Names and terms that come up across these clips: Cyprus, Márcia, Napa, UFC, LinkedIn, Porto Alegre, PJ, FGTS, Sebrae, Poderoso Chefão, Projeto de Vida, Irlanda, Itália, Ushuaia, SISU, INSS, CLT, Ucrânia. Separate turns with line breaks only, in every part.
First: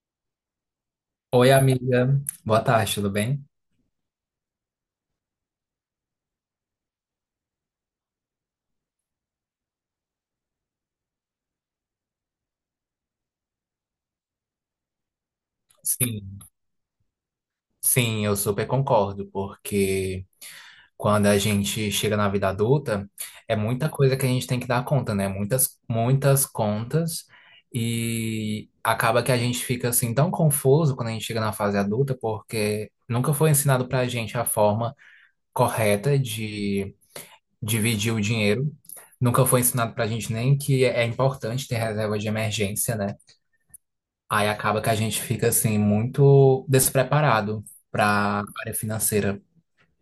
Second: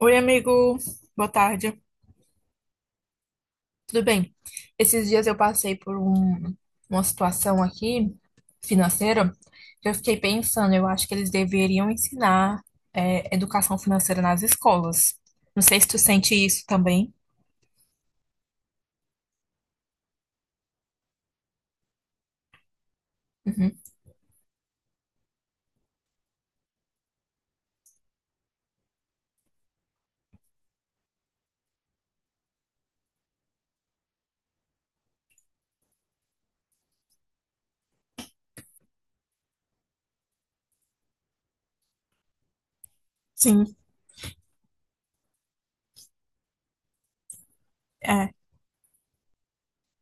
Oi, amigo. Boa
Oi,
tarde.
amiga. Boa tarde, tudo bem?
Tudo bem? Esses dias eu passei por uma situação aqui financeira que eu fiquei pensando, eu acho que eles deveriam ensinar educação financeira nas escolas. Não sei se tu sente
Sim,
isso também.
sim, eu super concordo, porque quando a gente chega na vida adulta, é
Uhum.
muita coisa que a gente tem que dar conta, né? Muitas, muitas contas, e acaba que a gente fica assim tão confuso quando a gente chega na fase adulta, porque nunca foi ensinado pra gente a forma correta de dividir o dinheiro, nunca foi ensinado pra gente nem que é importante ter reserva de emergência, né?
Sim,
Aí acaba que a gente fica assim muito despreparado
é.
para área financeira.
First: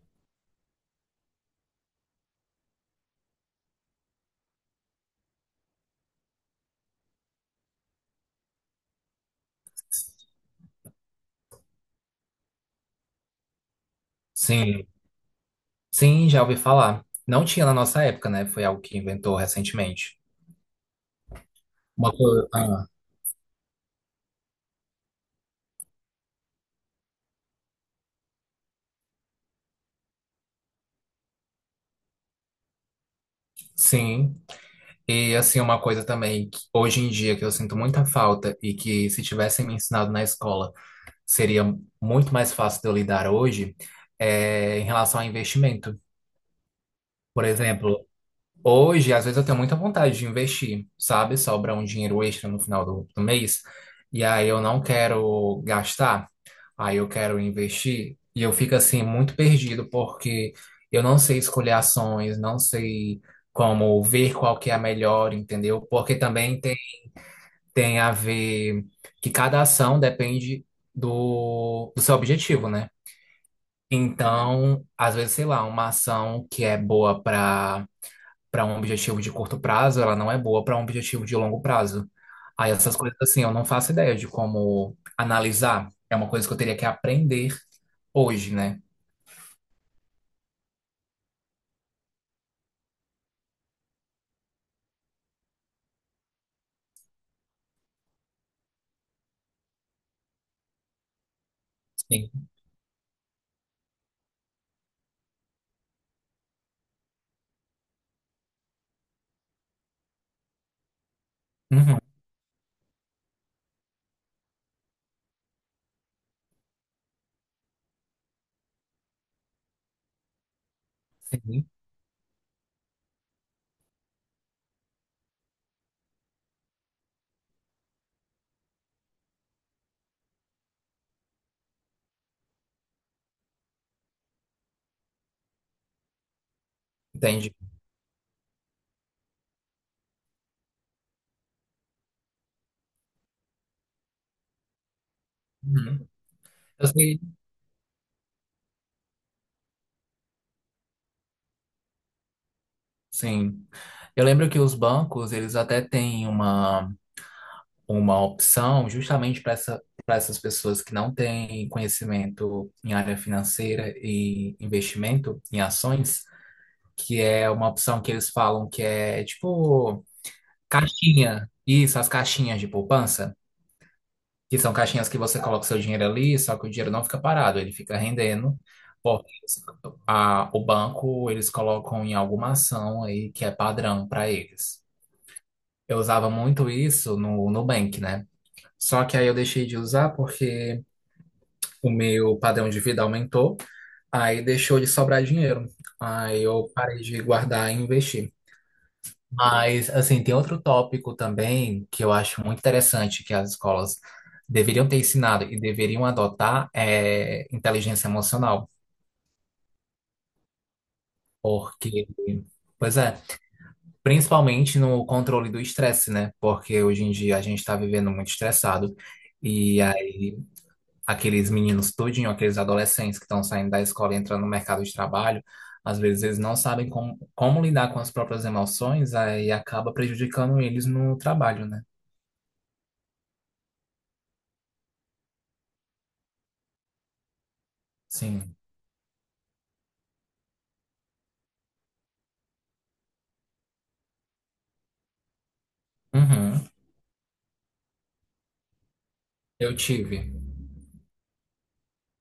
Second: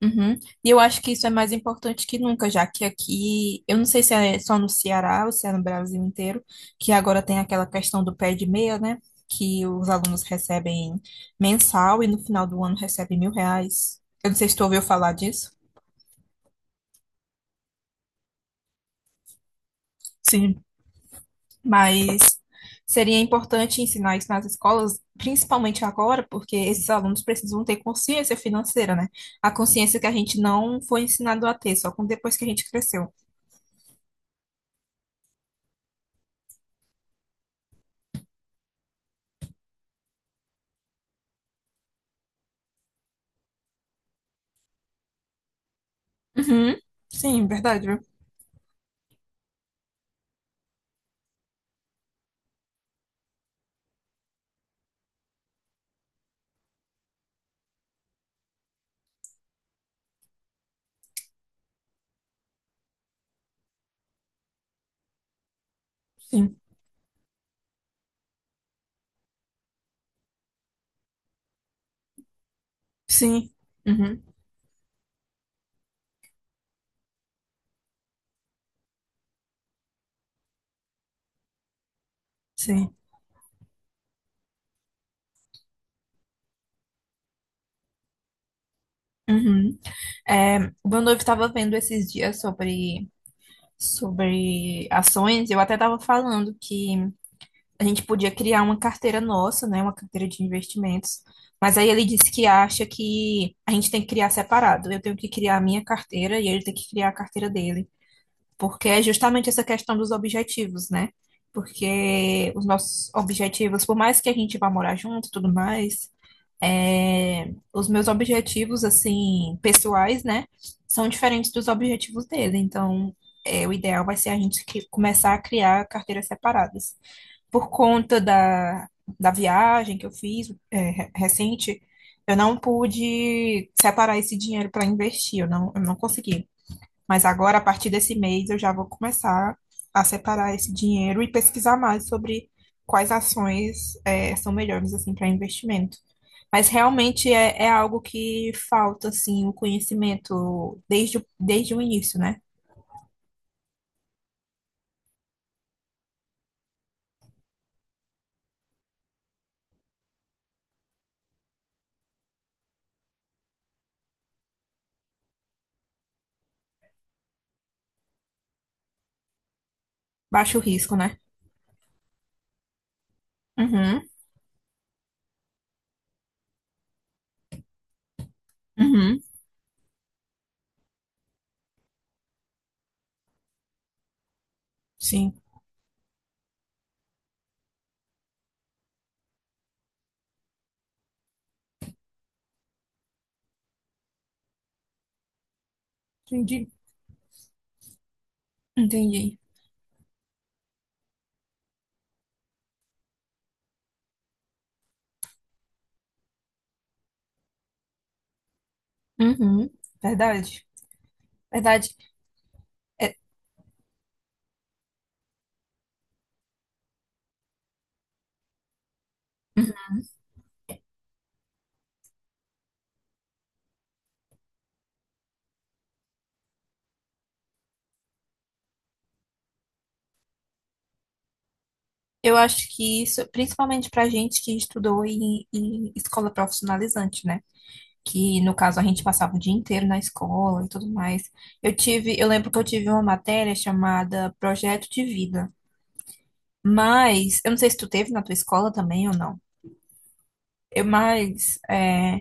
Uhum. E eu acho que isso é mais importante que nunca, já que aqui, eu não sei se é só no Ceará ou se é no Brasil inteiro, que agora tem aquela questão do pé de meia, né? Que os alunos recebem mensal e no final do ano recebem 1.000 reais. Eu não sei se tu ouviu
Sim,
falar disso.
sim, já ouvi falar. Não tinha na nossa época, né? Foi algo que inventou recentemente.
Sim.
Uma
Mas
coisa, ah,
seria importante ensinar isso nas escolas, principalmente agora, porque esses alunos precisam ter consciência financeira, né? A consciência que a gente não foi ensinado a ter, só com depois que a gente cresceu.
sim. E assim, uma coisa também que hoje em dia que eu sinto muita falta e que se tivessem me ensinado na escola seria muito mais fácil de eu lidar hoje é em relação a investimento.
Uhum.
Por
Sim, verdade.
exemplo, hoje, às vezes, eu tenho muita vontade de investir, sabe? Sobra um dinheiro extra no final do mês. E aí eu não quero gastar, aí eu quero investir. E eu fico assim muito perdido, porque eu não sei escolher ações, não sei como ver qual que é a melhor, entendeu? Porque
Sim,
também tem a ver que cada ação depende do seu objetivo, né?
sim, uhum,
Então, às vezes, sei lá, uma ação que é boa para um objetivo de curto prazo, ela não é boa para um objetivo de longo prazo. Aí
sim,
essas coisas assim, eu não faço ideia de como analisar. É uma coisa que eu teria que aprender hoje, né?
uhum. É, o meu noivo estava vendo esses dias sobre ações, eu até estava falando que a gente podia criar uma carteira nossa, né, uma carteira de investimentos, mas aí ele disse que
Sim.
acha que a gente tem que criar separado, eu tenho que criar a minha carteira e ele tem que criar a carteira dele, porque é justamente essa questão dos objetivos, né?
Uhum.
Porque os nossos objetivos, por mais que a gente vá morar junto e tudo mais, os meus objetivos, assim, pessoais, né, são diferentes
Sim,
dos objetivos dele. Então, o ideal vai ser a gente começar a criar carteiras separadas. Por conta da viagem que eu fiz, recente, eu não pude separar esse dinheiro para investir, eu não consegui. Mas
entendi.
agora, a partir desse mês, eu já vou começar a separar esse dinheiro e pesquisar mais sobre quais ações são melhores assim para investimento.
Uhum.
Mas
Eu sei,
realmente é algo que falta assim o conhecimento desde o início, né?
sim. Eu lembro que os bancos, eles até têm uma opção justamente para para essas pessoas que não têm conhecimento em área financeira e investimento em ações, que é uma opção que eles falam que é tipo
Baixo risco, né?
caixinha. Isso, as caixinhas de poupança,
Uhum,
que são caixinhas que você coloca o seu dinheiro ali, só que o dinheiro não fica parado, ele fica rendendo.
uhum,
Porque eles- o banco, eles colocam em alguma ação aí que é padrão para eles.
sim,
Eu usava muito isso no Nubank, né? Só que aí eu deixei de usar porque o meu padrão de vida aumentou, aí deixou de sobrar dinheiro. Aí
entendi,
eu parei de guardar e investir.
entendi.
Mas, assim, tem outro tópico também que eu acho muito interessante que as escolas deveriam ter ensinado e deveriam adotar é inteligência emocional,
Uhum, verdade, verdade.
porque, pois
É,
é, principalmente no controle do estresse, né? Porque hoje em dia a gente está vivendo muito estressado e aí aqueles meninos tudinho, aqueles adolescentes que estão saindo da escola e entrando no mercado de trabalho, às vezes eles não sabem como lidar com as próprias emoções, aí acaba prejudicando eles no trabalho, né?
eu acho que isso, principalmente para gente que estudou em escola profissionalizante, né? Que no
Sim.
caso a gente passava o dia inteiro na escola e tudo mais. Eu lembro que eu tive uma matéria chamada Projeto de Vida,
Uhum.
mas eu não sei se tu teve na tua escola também ou não.
Eu tive.
Eu, mas é,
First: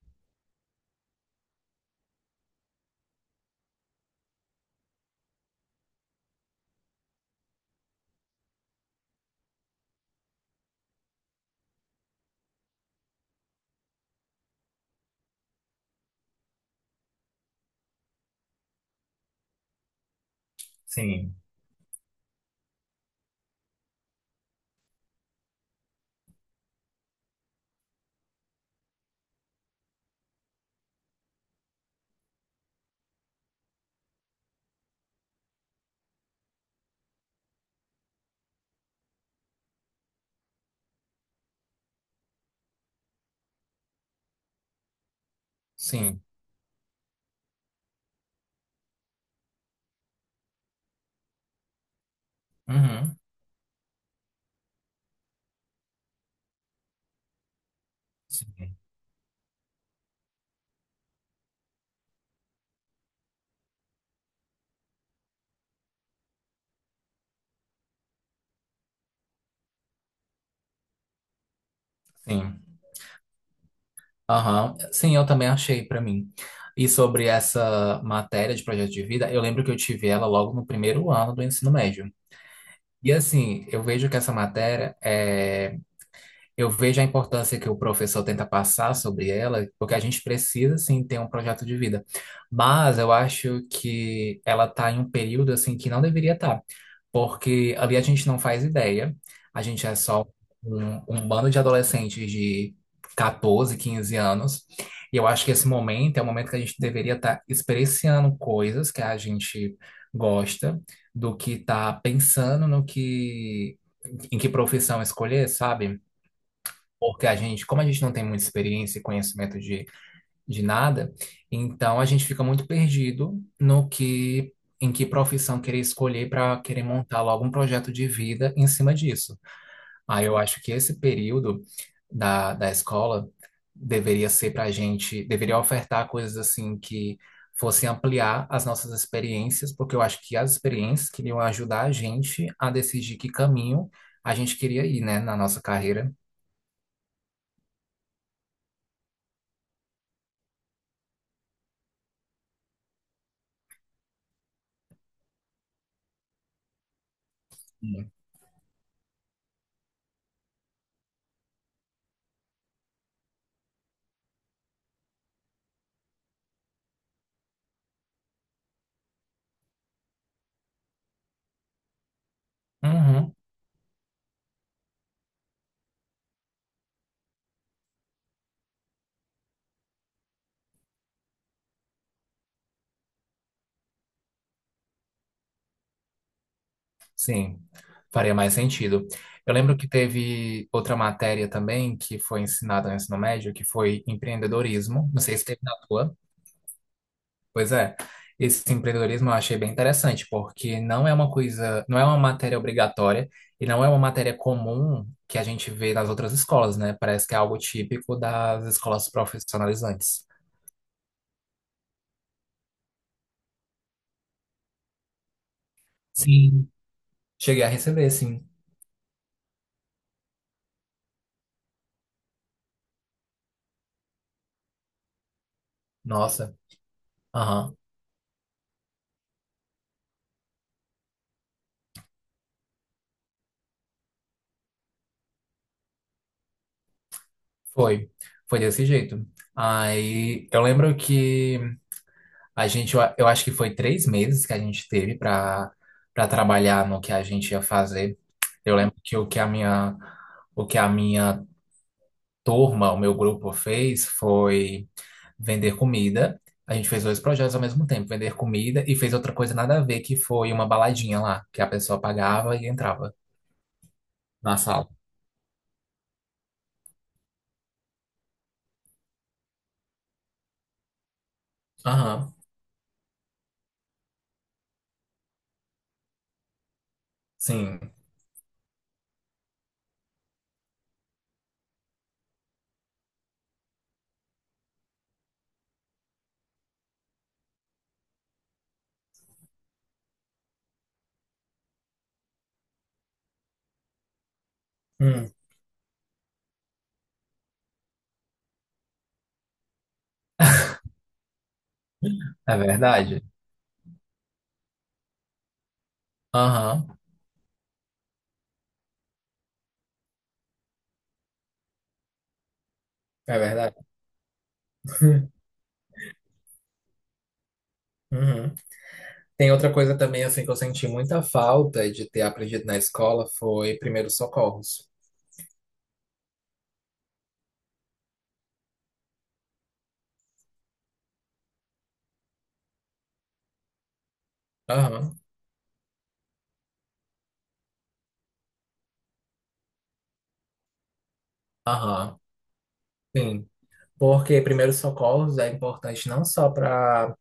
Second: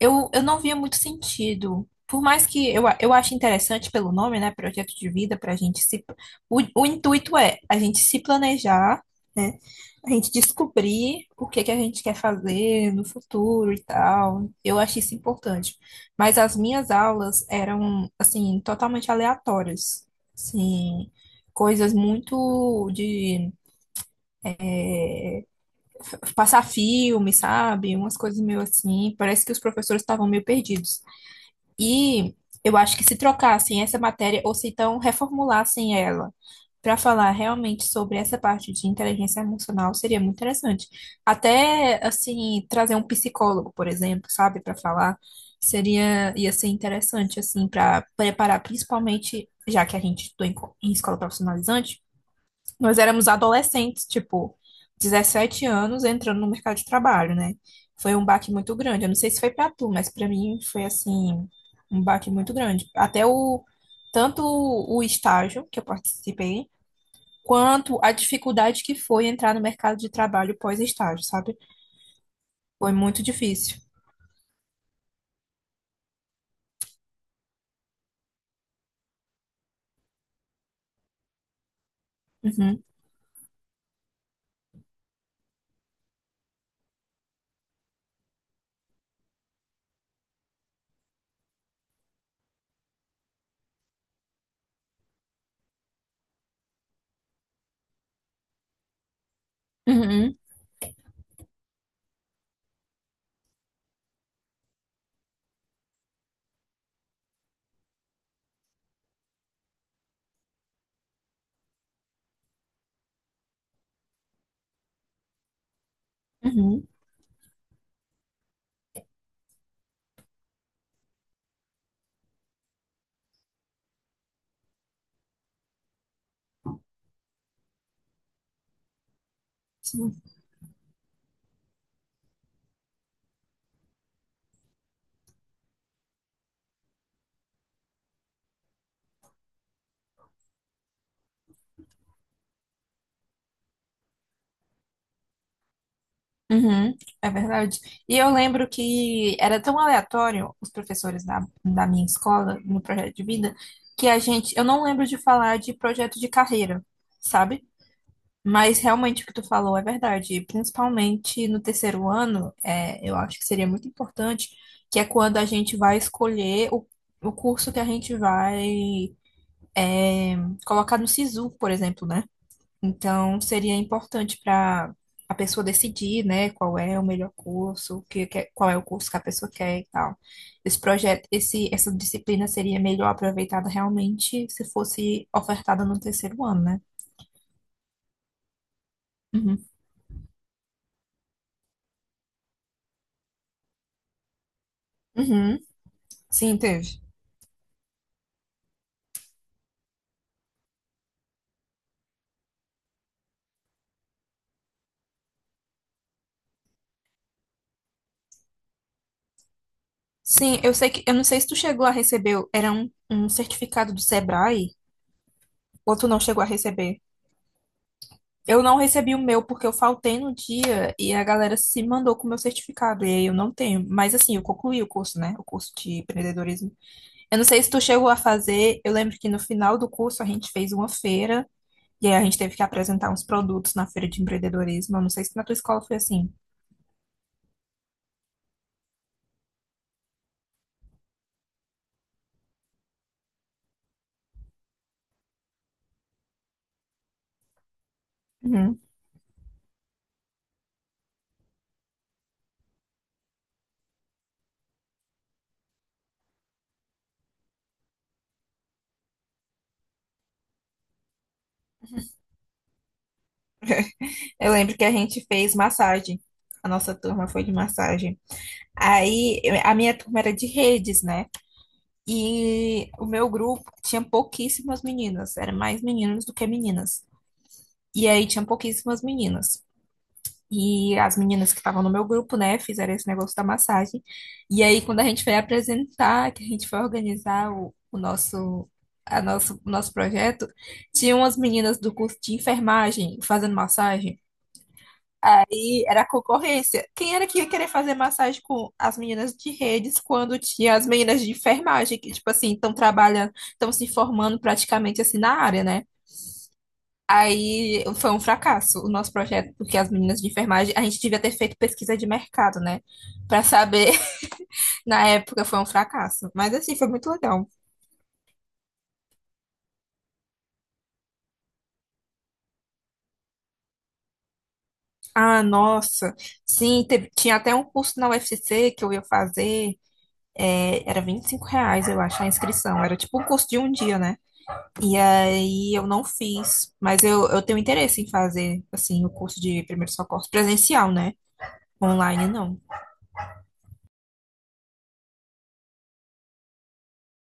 eu não via muito sentido. Por mais que eu ache interessante pelo nome, né? Projeto de vida, para a gente se. O intuito é a gente se planejar, né, a gente descobrir o que que a gente quer fazer no futuro e tal. Eu achei isso importante. Mas as minhas aulas eram, assim, totalmente aleatórias. Assim,
Sim.
coisas muito de passar filme, sabe? Umas coisas meio assim. Parece que os professores estavam meio perdidos. E eu acho que se trocassem essa matéria, ou se então reformulassem ela, para falar realmente sobre essa parte de inteligência emocional, seria muito interessante. Até, assim, trazer um psicólogo, por exemplo, sabe, para falar,
Sim.
seria, ia ser interessante, assim, para preparar, principalmente, já que a gente estudou em escola profissionalizante. Nós
Uhum.
éramos adolescentes, tipo, 17 anos entrando no mercado de trabalho, né? Foi um baque muito
Sim.
grande. Eu não sei se foi pra tu, mas pra mim foi assim, um baque muito grande. Até o tanto o estágio que eu participei, quanto a dificuldade que foi entrar no mercado de trabalho pós-estágio, sabe?
Sim.
Foi muito difícil.
Aham. Sim, eu também achei pra mim. E sobre essa matéria de projeto de vida, eu lembro que eu tive ela logo no primeiro ano do ensino médio.
Uhum,
E assim, eu vejo que essa matéria é... eu vejo a importância que o professor tenta passar sobre ela, porque a gente precisa sim ter um projeto de vida. Mas eu acho que ela tá em um período assim que não deveria estar, porque ali a gente não faz ideia, a gente é só
uhum,
um bando de adolescentes de 14, 15 anos, e eu acho que esse momento é o momento que a gente deveria estar experienciando coisas que a gente gosta, do que estar pensando no que, em que profissão escolher, sabe?
uhum.
Porque a gente, como a gente não tem muita experiência e conhecimento de nada, então a gente fica muito perdido no que, em que profissão querer escolher para querer montar logo um projeto de vida em cima disso. Aí eu acho que esse período da escola deveria ser para a gente, deveria ofertar coisas assim que fossem ampliar as nossas experiências, porque eu acho que as experiências queriam ajudar a gente a decidir que caminho a gente queria ir, né, na nossa carreira.
Uhum, é verdade. E eu lembro que era tão aleatório os professores da minha escola, no projeto de vida, que a gente. Eu não lembro de falar de projeto de carreira, sabe? Mas realmente o que tu falou é verdade. E principalmente no terceiro ano, eu acho que seria muito importante, que é quando a gente vai escolher o curso que a gente vai colocar no SISU, por exemplo, né?
Uhum.
Então, seria importante para a pessoa decidir, né, qual é o melhor curso, o que, qual é o curso que a pessoa quer e tal. Esse projeto, esse, essa disciplina seria melhor aproveitada realmente se fosse ofertada no terceiro ano, né?
Sim, faria mais sentido. Eu
Uhum.
lembro que teve outra matéria também que foi ensinada no ensino médio, que foi empreendedorismo. Não sei se
Uhum.
teve na tua.
Sim, teve.
Pois é. Esse empreendedorismo eu achei bem interessante, porque não é uma coisa, não é uma matéria obrigatória e não é uma matéria comum que a gente vê nas outras escolas, né? Parece que é algo típico das escolas profissionalizantes.
Sim, eu sei que, eu não sei se tu chegou a receber, era um certificado do Sebrae, ou tu não chegou a
Sim,
receber?
cheguei a receber, sim.
Eu não recebi o meu porque eu faltei no dia e a galera se mandou com o meu certificado. E aí eu não tenho. Mas assim, eu concluí o curso, né? O curso de
Nossa,
empreendedorismo. Eu não sei se
aham.
tu chegou a fazer. Eu lembro que no final do curso a gente fez uma feira e aí a gente teve que apresentar uns produtos na feira de empreendedorismo. Eu não sei se na tua escola foi assim.
Foi. Foi desse jeito. Aí eu lembro que a gente, eu acho que foi 3 meses que a gente teve para trabalhar no que a gente ia fazer. Eu
Uhum.
lembro que o que a minha turma, o meu grupo fez foi vender comida. A gente fez dois projetos ao mesmo tempo, vender comida e fez outra coisa nada a ver, que foi uma baladinha lá, que a pessoa pagava e entrava
Eu
na
lembro que a
sala.
gente fez massagem. A nossa turma foi de massagem. A minha turma era de redes, né?
Aham,
E o meu grupo tinha pouquíssimas meninas, era mais meninos do que meninas.
sim.
E aí tinha pouquíssimas meninas. E as meninas que estavam no meu grupo, né, fizeram esse negócio da massagem. E aí, quando a gente foi apresentar, que a gente foi organizar o nosso projeto, tinha umas meninas do curso de enfermagem fazendo massagem.
Hum,
Aí era a concorrência. Quem era que ia querer fazer massagem com as meninas de redes quando tinha as meninas de enfermagem, que, tipo assim,
É
estão
verdade?
trabalhando, estão se formando praticamente assim na área, né?
Aham,
Aí foi um fracasso o nosso projeto, porque as meninas de enfermagem, a gente devia ter feito pesquisa de mercado, né?
é
Pra
verdade.
saber, na época foi um fracasso. Mas assim, foi muito legal.
Uhum. Tem outra coisa também, assim, que eu senti muita falta de ter aprendido na escola foi primeiros socorros.
Ah, nossa, sim, tinha até um curso na U F C que eu ia fazer, era 25 reais, eu acho, a inscrição. Era tipo um curso de um dia, né? E
Aham,
aí eu não fiz, mas eu tenho interesse em fazer, assim, o curso de primeiros socorros presencial, né?
aham,
Online, não.
sim. Porque primeiros socorros é importante não só para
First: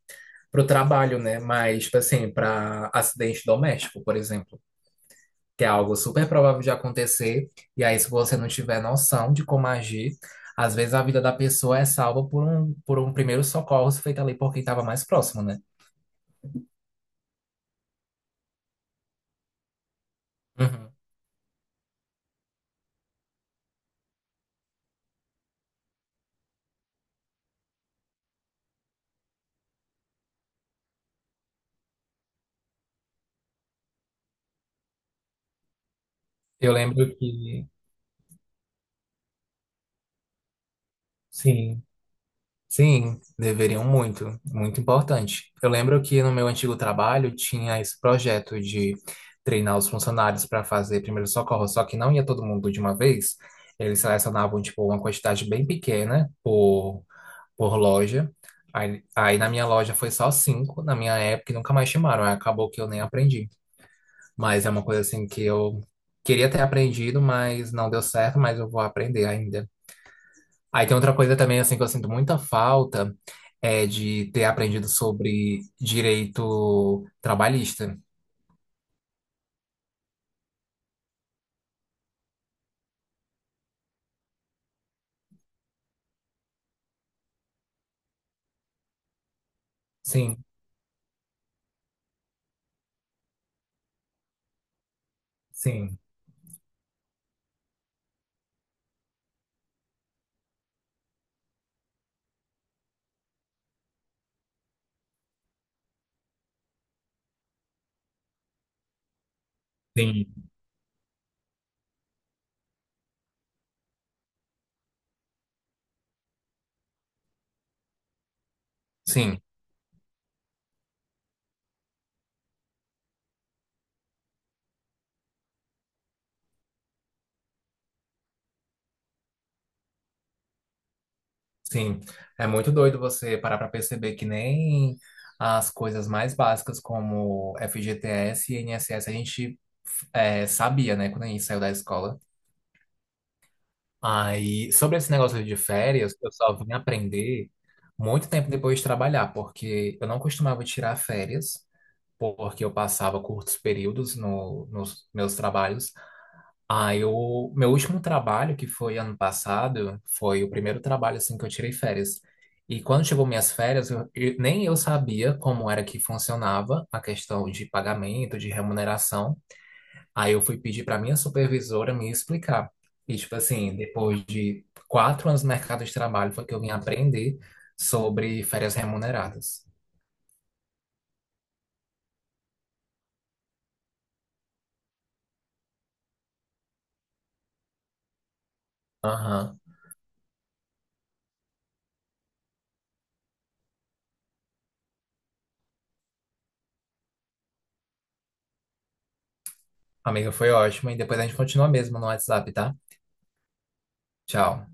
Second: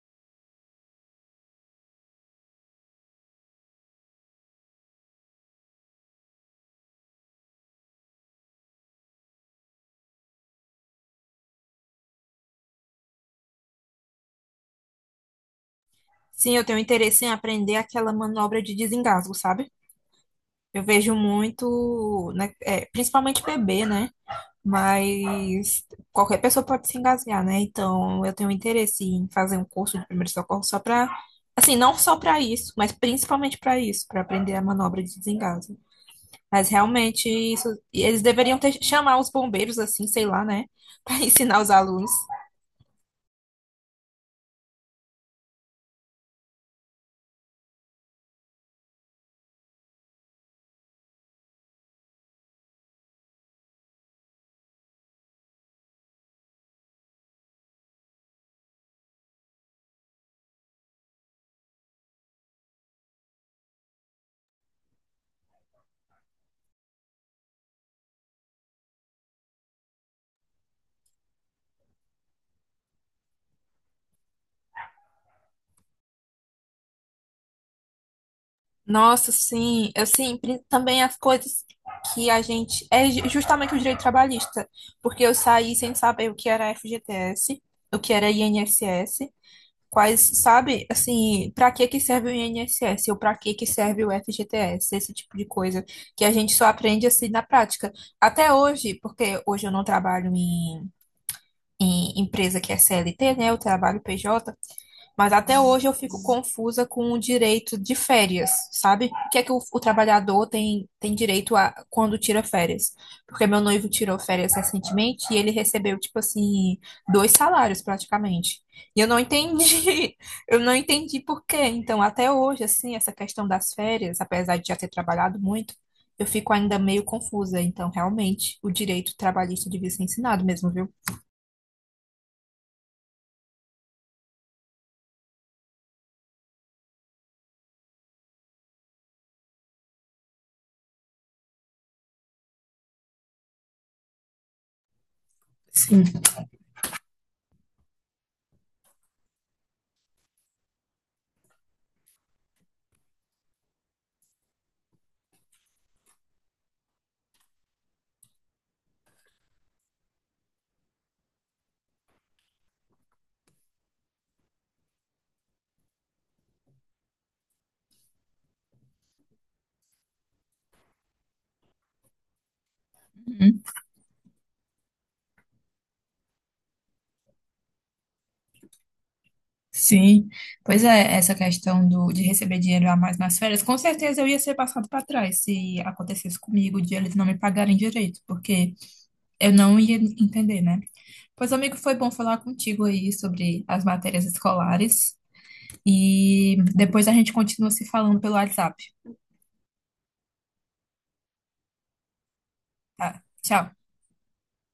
o trabalho, né? Mas, tipo assim, para acidente doméstico, por exemplo, que é algo super provável de acontecer. E aí, se você não tiver noção de como agir, às vezes a vida da pessoa é salva por um primeiro socorro feito ali por quem estava mais próximo, né?
Sim, eu tenho interesse em aprender aquela manobra de desengasgo, sabe? Eu
Uhum.
vejo muito, né, principalmente bebê, né? Mas qualquer pessoa pode se engasgar, né? Então eu tenho interesse em fazer um curso de primeiro socorro só para, assim, não só para isso, mas principalmente para isso, para aprender a manobra de desengasgo. Mas
Eu lembro
realmente
que,
isso, eles deveriam ter chamar os bombeiros, assim, sei lá, né? Para ensinar os
sim.
alunos.
Sim, deveriam muito, muito importante. Eu lembro que no meu antigo trabalho tinha esse projeto de treinar os funcionários para fazer primeiro socorro, só que não ia todo mundo de uma vez. Eles selecionavam tipo uma quantidade bem pequena por loja. Aí na minha loja foi só cinco, na minha época e nunca mais chamaram. Aí acabou que eu nem aprendi. Mas é uma coisa assim que eu queria ter aprendido, mas não deu certo, mas eu vou aprender ainda. Aí tem outra coisa também, assim, que eu sinto muita falta, é de ter aprendido sobre direito trabalhista.
Nossa, sim, assim, também as coisas que a gente. É justamente o direito trabalhista, porque eu saí sem saber o que era FGTS, o que era INSS, quais,
Sim,
sabe, assim, pra que que serve o INSS ou pra que que serve o FGTS, esse tipo de coisa,
sim,
que a gente só aprende assim na prática. Até hoje, porque hoje eu não trabalho em empresa que é CLT, né, eu trabalho PJ, mas até hoje eu fico confusa com o direito de férias, sabe? O que é que o
sim,
trabalhador tem direito a quando tira férias? Porque meu noivo tirou férias recentemente e ele recebeu, tipo assim, dois salários praticamente. E eu não
sim,
entendi. Eu não entendi por quê. Então, até hoje, assim, essa questão das férias, apesar de já ter trabalhado muito, eu fico ainda meio confusa. Então, realmente, o direito trabalhista devia ser ensinado mesmo, viu?
sim. É muito doido você parar pra perceber que nem as coisas mais básicas como FGTS e INSS a gente é, sabia, né, quando a gente saiu da escola. Aí, sobre esse negócio de
Sim.
férias, eu só vim aprender muito tempo depois de trabalhar, porque eu não costumava tirar férias, porque eu passava curtos períodos no, nos meus trabalhos. Aí o meu último trabalho, que foi ano passado, foi o primeiro trabalho assim que eu tirei férias. E quando chegou minhas férias, nem eu sabia como era que funcionava a questão de pagamento, de remuneração. Aí eu fui pedir para minha supervisora me explicar. E tipo assim, depois de 4 anos no mercado de trabalho, foi que eu vim aprender sobre férias remuneradas.
Sim, pois é, essa questão do, de receber dinheiro a mais nas férias, com certeza eu ia ser passado para trás se acontecesse comigo de eles não me pagarem direito, porque eu
Aham.
não ia entender, né? Pois, amigo, foi bom falar contigo aí sobre as matérias escolares e depois a gente continua se falando pelo WhatsApp,
Amiga, foi ótimo. E depois a gente continua mesmo no WhatsApp, tá?
tá? Tchau.
Tchau.